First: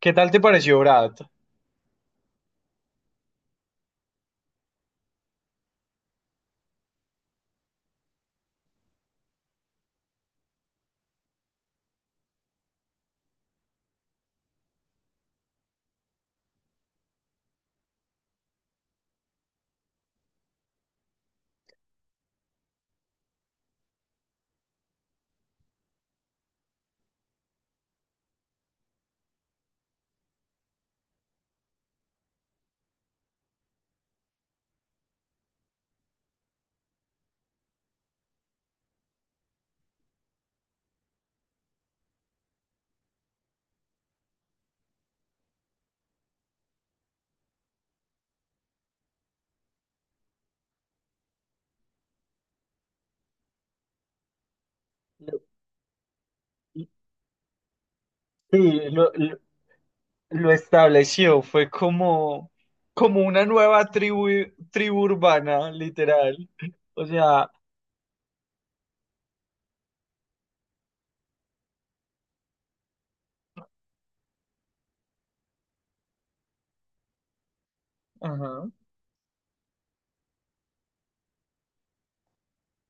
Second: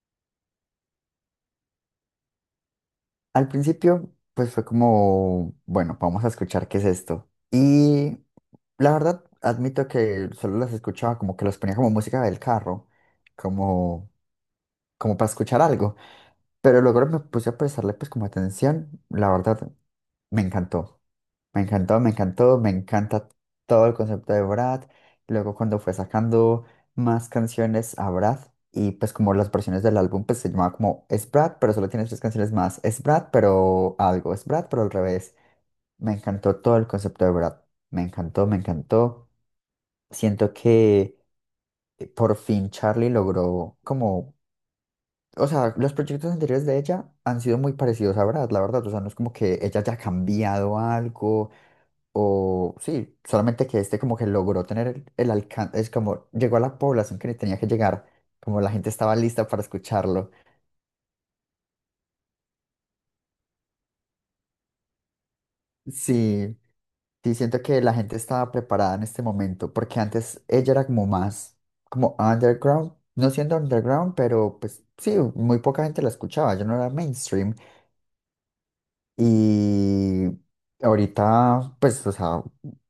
¿Qué tal te pareció Brad? Al principio, pues fue como, bueno, vamos a escuchar qué es esto. Y la verdad, admito que solo las escuchaba como que las ponía como música del carro, como, como para escuchar algo. Pero luego me puse a prestarle pues como atención. La verdad, me encantó. Me encantó, me encantó, me encanta todo el concepto de Brad. Luego cuando fue sacando más canciones a Brad y pues como las versiones del álbum pues se llamaba como Es Brad, pero solo tiene tres canciones más. Es Brad, pero algo. Es Brad, pero al revés. Me encantó todo el concepto de Brad. Me encantó, me encantó. Siento que por fin Charlie logró como... O sea, los proyectos anteriores de ella han sido muy parecidos a Brad, la verdad. O sea, no es como que ella haya cambiado algo o sí, solamente que este como que logró tener el Lo- alcance, es como llegó a la población que le tenía que llegar, Sí, como la gente lo, estaba lo- lista para escucharlo. lo estableció, fue como, como una nueva tribu, tribu urbana, literal. Sí, O sí, sea, siento que la gente estaba preparada en este momento, porque antes ella era como más, como underground, no siendo underground, pero pues sí, muy poca gente la escuchaba, yo no era mainstream. ajá. Y ahorita, pues, o sea,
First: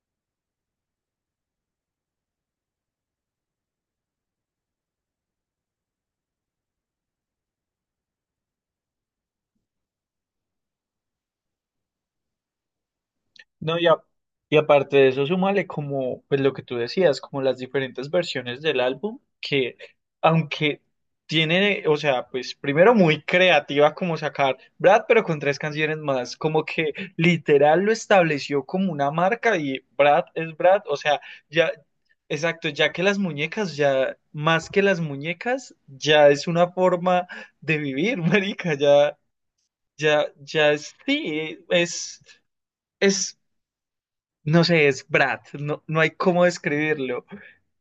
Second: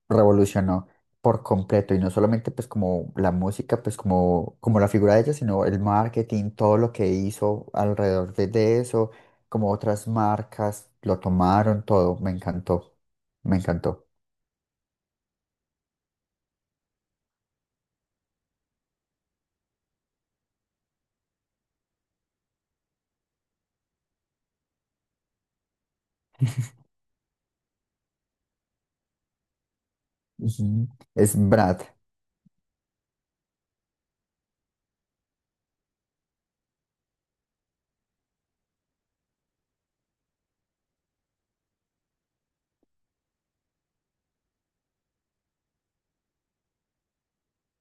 revolucionó por completo y no solamente pues como la música, pues como, como la figura de ella, sino el marketing, todo lo que hizo alrededor de eso, como otras marcas lo tomaron, todo, me encantó, me No, y, a- encantó. y aparte de eso, súmale como, pues lo que tú decías, como las diferentes versiones del álbum, que aunque tiene, o sea, pues primero muy creativa como sacar Brad, pero con tres canciones más, como que literal lo estableció como una marca y Brad es Brad, Ujú. o sea, Es ya, Brad, exacto, ya que las muñecas, ya más que las muñecas, ya es una forma de vivir, marica, ya, ya, ya es, sí, es... Es no sé, es Brad, no, no hay cómo describirlo.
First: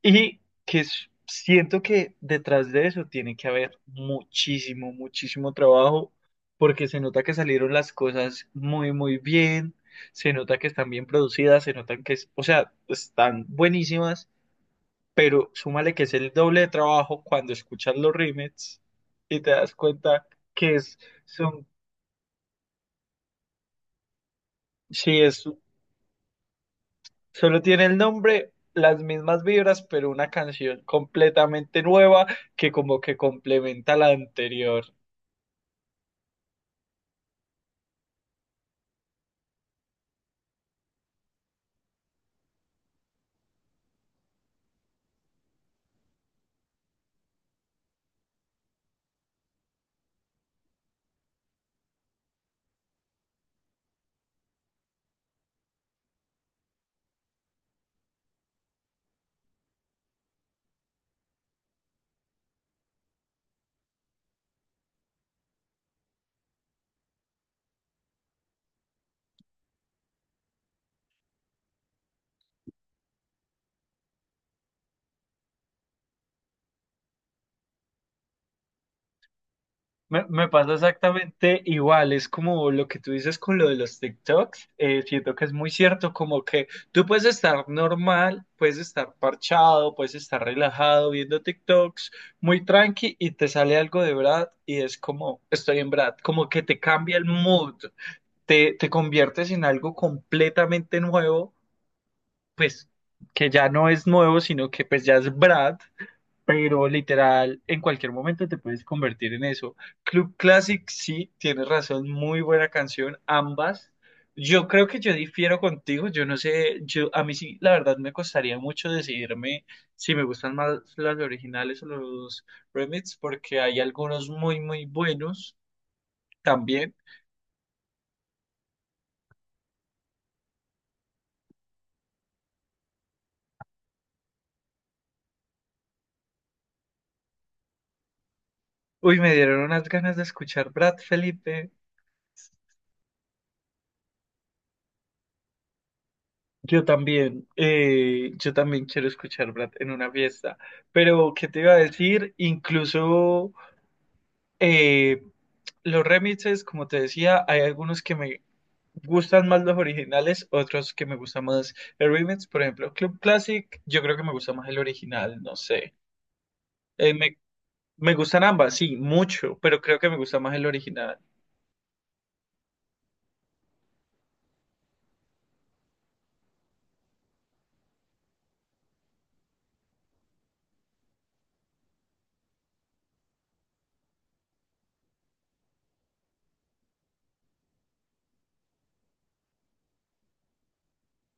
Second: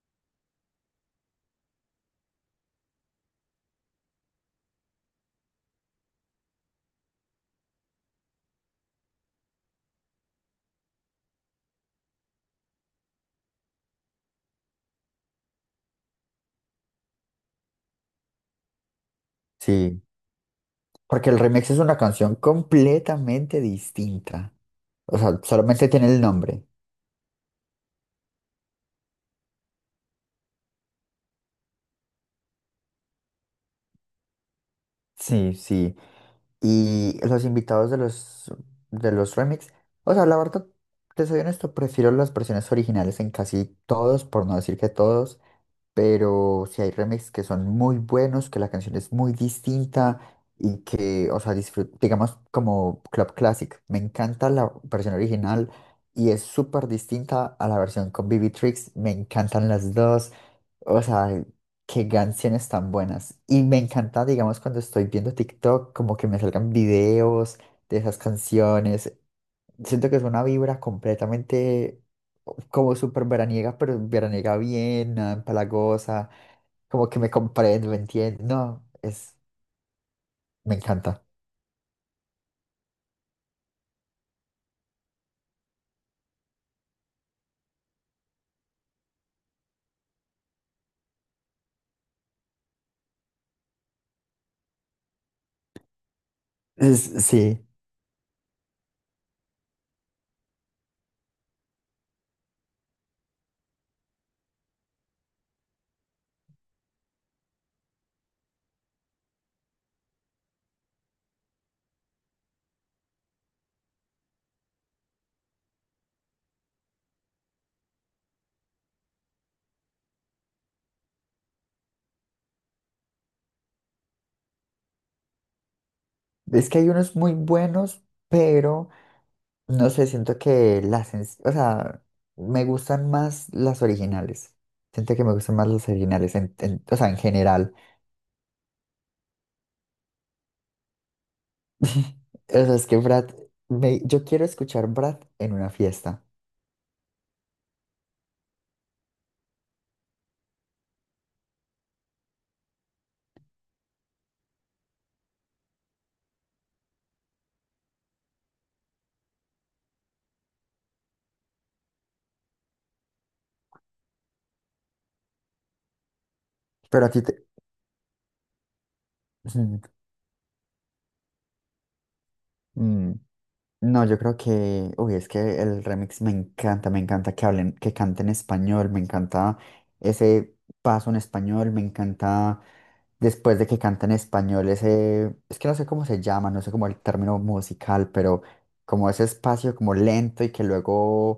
Y siento que detrás de eso tiene que haber muchísimo, muchísimo trabajo, porque se nota que salieron las cosas muy, muy bien, se nota que están bien producidas, se notan que, o sea, están buenísimas, pero súmale que es el doble de trabajo cuando escuchas los remixes y te das sí, cuenta que es, porque el son, remix es una canción completamente distinta, o sí, sea, es solamente tiene el nombre. solo tiene el nombre, las mismas vibras, pero una canción completamente nueva que como que complementa la anterior. Sí, sí. Y los invitados de los remix, o sea, la verdad, te soy honesto, prefiero las versiones originales en casi todos, por no decir que todos, pero si hay remixes que son muy buenos, que la canción es muy distinta y que, o sea, digamos como Club Classic, me encanta la versión original y es súper distinta a la versión con BB Tricks, me encantan las dos, o sea, qué canciones tan buenas. Y me encanta, digamos, cuando estoy viendo TikTok, como que me salgan videos de esas canciones. Siento que es una vibra completamente como súper veraniega, pero veraniega bien, nada empalagosa, como que me comprendo, me entiende. No, es, Me pasa me encanta. exactamente igual, es como lo que tú dices con lo de los TikToks, siento que es muy cierto, como que tú puedes estar normal, puedes estar parchado, puedes estar relajado viendo TikToks, muy tranqui y te sale algo de Brad y es como, estoy en Brad, como que te cambia el Sí, mood, te conviertes en algo completamente nuevo pues que ya no es nuevo, sino que pues ya es Brad, pero literal en cualquier momento te puedes convertir en eso. Club Classic, sí, tienes razón, muy buena canción, ambas. Yo creo que yo difiero contigo, yo no sé, yo a mí sí, la verdad me costaría mucho decidirme si me gustan más las originales o los remix, porque hay algunos muy, muy buenos es que hay también. unos muy buenos, pero no sé, siento que las, o sea, me gustan más las originales. Siento que me gustan más las originales, o sea, en general. Uy, me dieron unas ganas de escuchar Brad Felipe. O sea, es que Brad, yo quiero escuchar Brad en una fiesta, Yo también quiero escuchar Brad en una fiesta, pero ¿qué te iba a decir? Incluso eh, los remixes, como te decía, hay algunos que me gustan más los originales, otros que me gustan más el remix, por ejemplo, Club Classic, yo creo que me gusta más el original, no sé. pero a Eh, ti me, te... me gustan ambas, sí, mucho, pero creo que me gusta más el original. No, yo creo que, uy, es que el remix me encanta que hablen, que canten español, me encanta ese paso en español, me encanta después de que canten español ese, es que no sé cómo se llama, no sé cómo el término musical, pero como ese espacio como lento y que luego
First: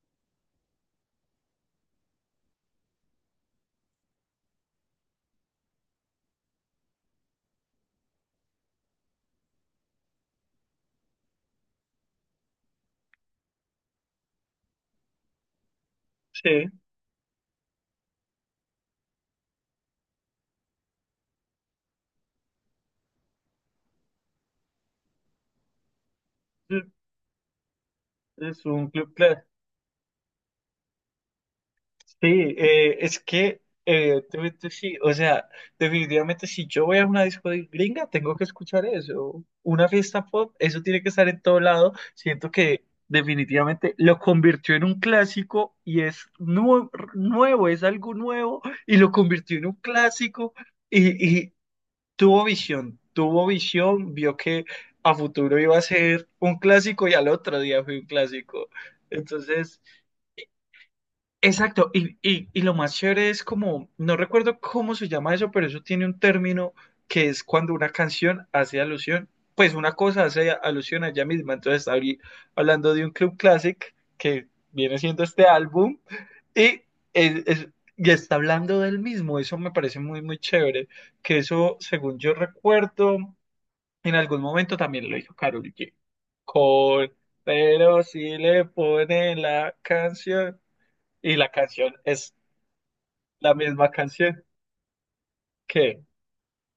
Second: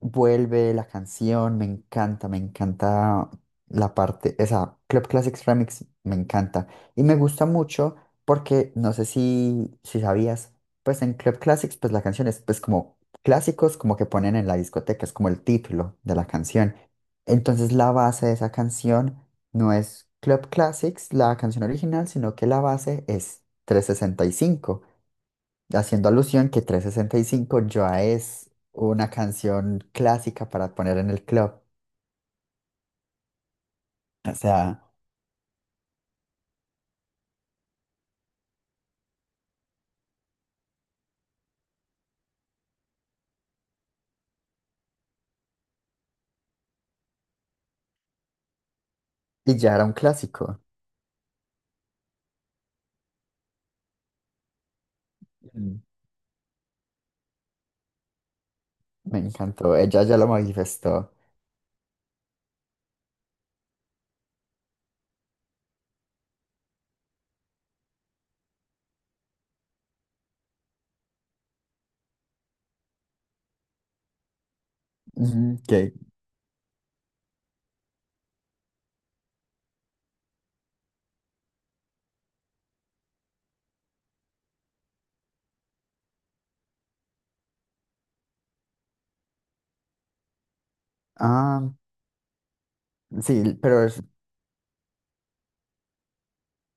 vuelve la canción, me encanta la parte, esa Club Classics Remix, me encanta. Y me gusta mucho porque no sé si, si sabías, pues en Club Classics, pues la canción es pues como clásicos, como que ponen en la discoteca, es como el título de la Sí, canción. Entonces la base de esa canción no es Club Classics, la canción original, sino que la base es trescientos sesenta y cinco, haciendo alusión que es trescientos sesenta y cinco ya es es un una Club Classic. canción clásica para poner en el club. Sí, es que O evidentemente sea, sí, o sea, definitivamente si yo voy a una disco de gringa, tengo que escuchar eso. Una fiesta pop, eso tiene que estar en todo lado. Siento que definitivamente lo convirtió en un clásico y es nuevo, es algo nuevo y lo convirtió y en un ya era un clásico clásico. y tuvo visión, vio que a futuro iba Mm. a ser un clásico y al otro día fue un clásico. Me encantó, Entonces... ella ya lo manifestó. Exacto, y lo más chévere es como, no recuerdo cómo se llama eso, pero eso tiene un término que es cuando una canción hace alusión, pues una cosa hace alusión a ella misma, entonces abrí hablando de un club classic que viene siendo este Ujú, que- álbum y, es- es- y está hablando del mismo, eso me parece muy, muy chévere, que eso, según yo recuerdo, en algún momento también lo hizo Karol G, con, pero si le ponen la canción. Y la Ah, canción es la sí, misma canción. ¿Qué?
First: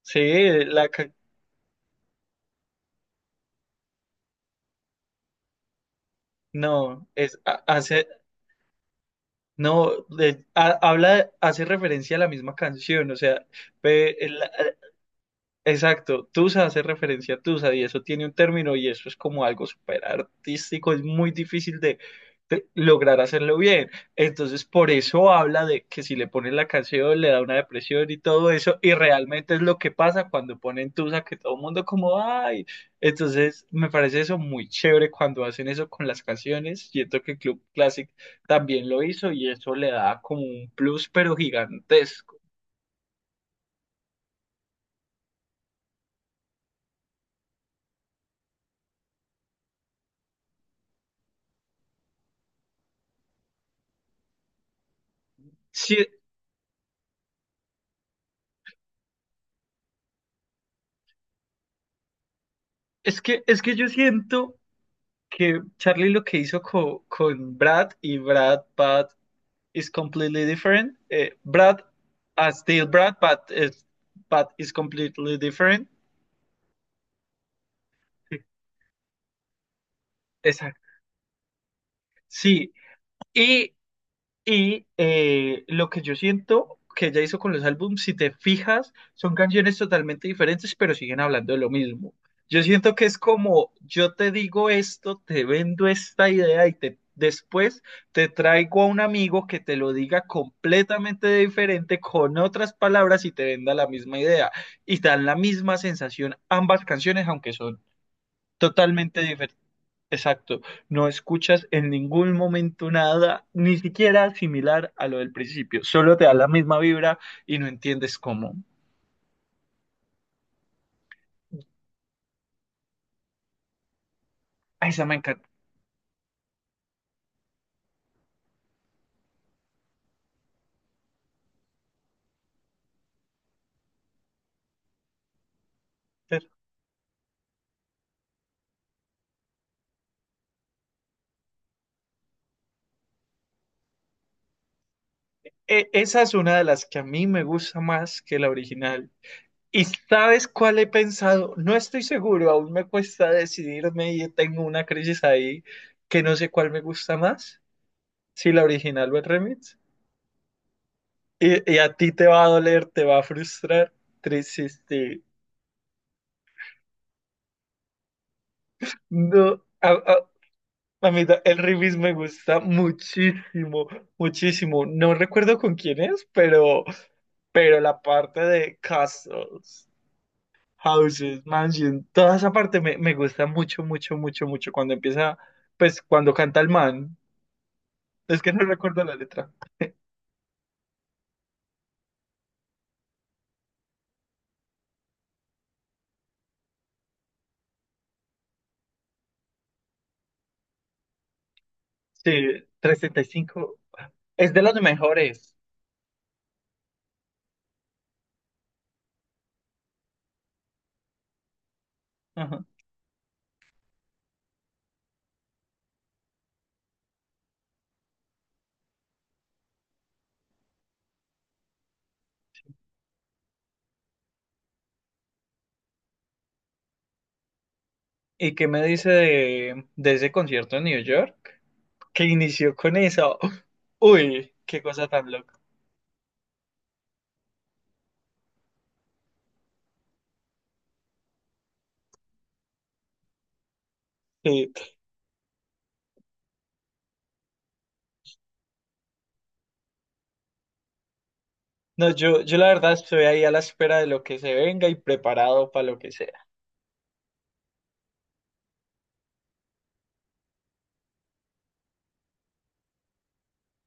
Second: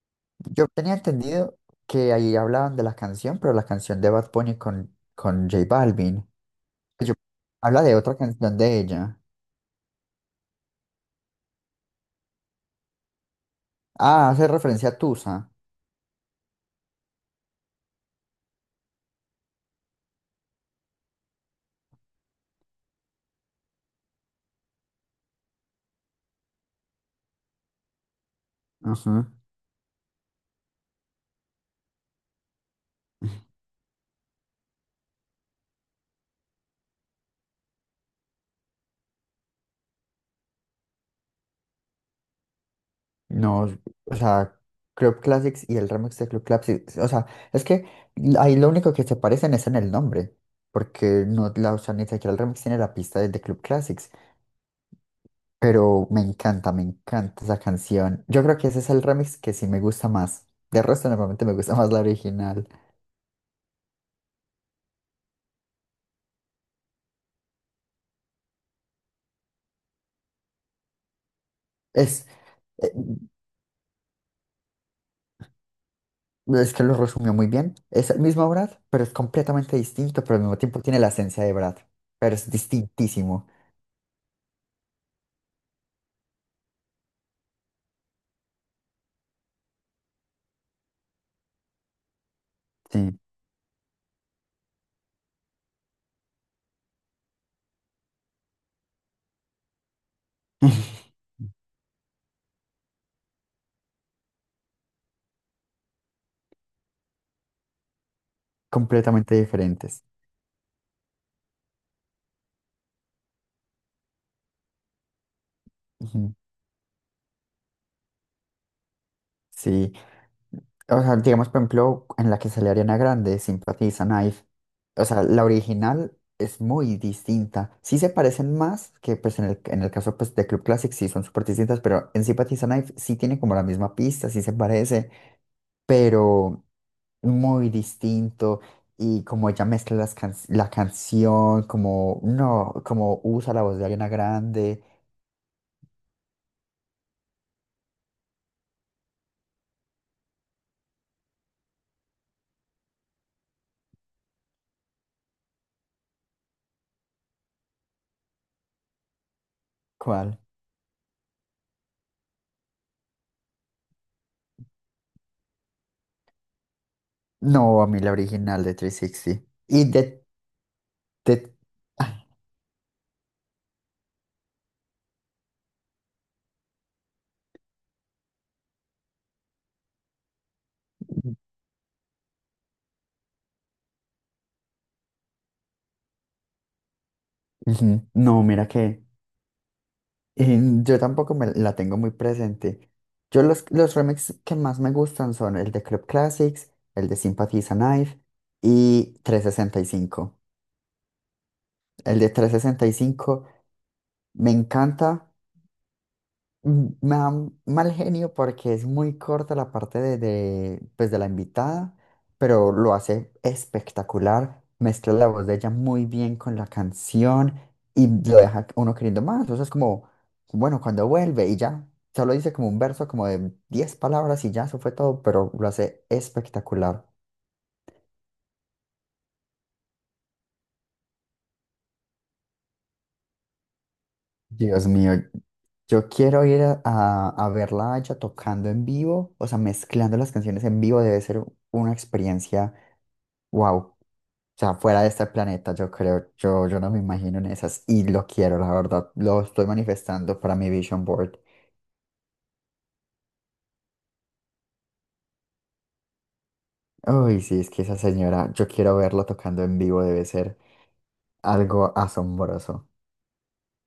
Sí, yo la tenía ca- entendido que ahí hablaban de la canción, pero la canción de Bad Bunny con J Balvin. no, Yo- Habla de hace otra canción de ella. no habla hace referencia a la misma canción, o sea, ve. Ah, hace referencia a Tusa. Exacto, Tusa hace referencia a Tusa y eso tiene un término y eso es como algo súper artístico, es muy difícil de lograr hacerlo bien. Entonces, por eso habla de que si le ponen la canción le da una depresión y todo eso, y realmente es lo que pasa cuando ponen Tusa, que todo el mundo como, ay, entonces me parece eso muy chévere cuando hacen eso con las canciones. Siento que Club Classic también lo hizo y eso le da como un plus, pero gigantesco. No, o sea, Club Classics y el remix de Club Classics, o sea, es que ahí lo único que se parecen es en el nombre, porque no, la, o sea, ni siquiera el remix tiene la pista de Club Classics, Sí, pero me encanta esa canción. Yo creo que ese es el remix que sí me gusta más. De resto, normalmente me gusta más la original. es que yo siento... que Charlie lo que hizo con Brad y Brad But is completely different. Brad Es, as still eh, Brad, but is completely different. es que lo resumió muy bien. Es el Sí. mismo Brad, pero es completamente distinto, pero al mismo tiempo Exacto. tiene la esencia de Brad, pero es Sí. distintísimo. Y lo que yo siento que ella hizo con los álbumes, si te fijas, son canciones totalmente diferentes, pero siguen hablando de lo mismo. Yo siento que es Sí. como, yo te digo esto, te vendo esta idea y te, después te traigo a un amigo que te lo diga completamente diferente, con otras palabras y te venda la misma idea. Y dan la misma sensación ambas canciones, aunque son totalmente Completamente diferentes. diferentes. Exacto, no escuchas en ningún momento nada, ni siquiera similar a lo del principio, solo te Ujú. da la misma vibra y no entiendes cómo. Sí, o sea, digamos, por ejemplo, en la que sale Ariana Grande, Sympathy is a Knife, Ah, o esa me sea, la encanta. original es muy distinta. Sí se parecen más que, pues, en en el caso, pues, de Club Classic, sí son súper distintas, pero en Sympathy is a Knife sí tiene como la misma pista, sí se parece, pero muy distinto. Y como ella mezcla las la canción, como, no, como usa la voz de Ariana Grande, Esa es una de las que a mí me gusta más que la original. ¿Y sabes cuál he pensado? No estoy seguro, aún me cuesta decidirme y tengo una crisis ahí que no sé cuál me gusta más, si la original o el remix. ¿cuál? Y a ti te va a doler, te va a frustrar, triste. No, a mí la original de 360. No, Y de, a mí el remix me gusta muchísimo, muchísimo. No recuerdo con quién es, pero la parte de castles, houses, mansion, toda esa parte me gusta mucho, mucho, mucho, mucho. Cuando empieza, pues cuando canta el man, Ujú. es No, que no mira recuerdo que la letra. Yo tampoco me la tengo muy presente. Yo los remixes que más me gustan son el de Club Classics, el de Sympathy is a Knife y 365. El de Sí, trescientos sesenta y trescientos setenta y cinco cinco me es de los encanta. mejores. Mm, me da mal genio porque es muy corta la parte de, pues de la invitada, Ajá. pero lo hace espectacular. Mezcla la voz de ella muy bien con la canción y lo deja uno queriendo más. O sea, es como, bueno, cuando vuelve y ya, solo dice como un verso como de 10 palabras y ya, eso fue todo, pero lo hace espectacular. ¿Y qué me dice de ese concierto en New York? Que inició con eso. Uy, qué Dios cosa mío, tan loca. yo quiero ir a, a verla a ella tocando en vivo, o sea, mezclando las canciones en vivo debe ser una experiencia, wow. O Sí. sea, fuera de este planeta, yo creo, yo no me imagino en esas y lo quiero, la verdad, lo estoy manifestando para mi vision board. No, yo la verdad estoy ahí a la espera de lo que se venga y preparado para lo que sea. Uy, sí, es que esa señora, yo quiero verla tocando en vivo, debe ser algo asombroso.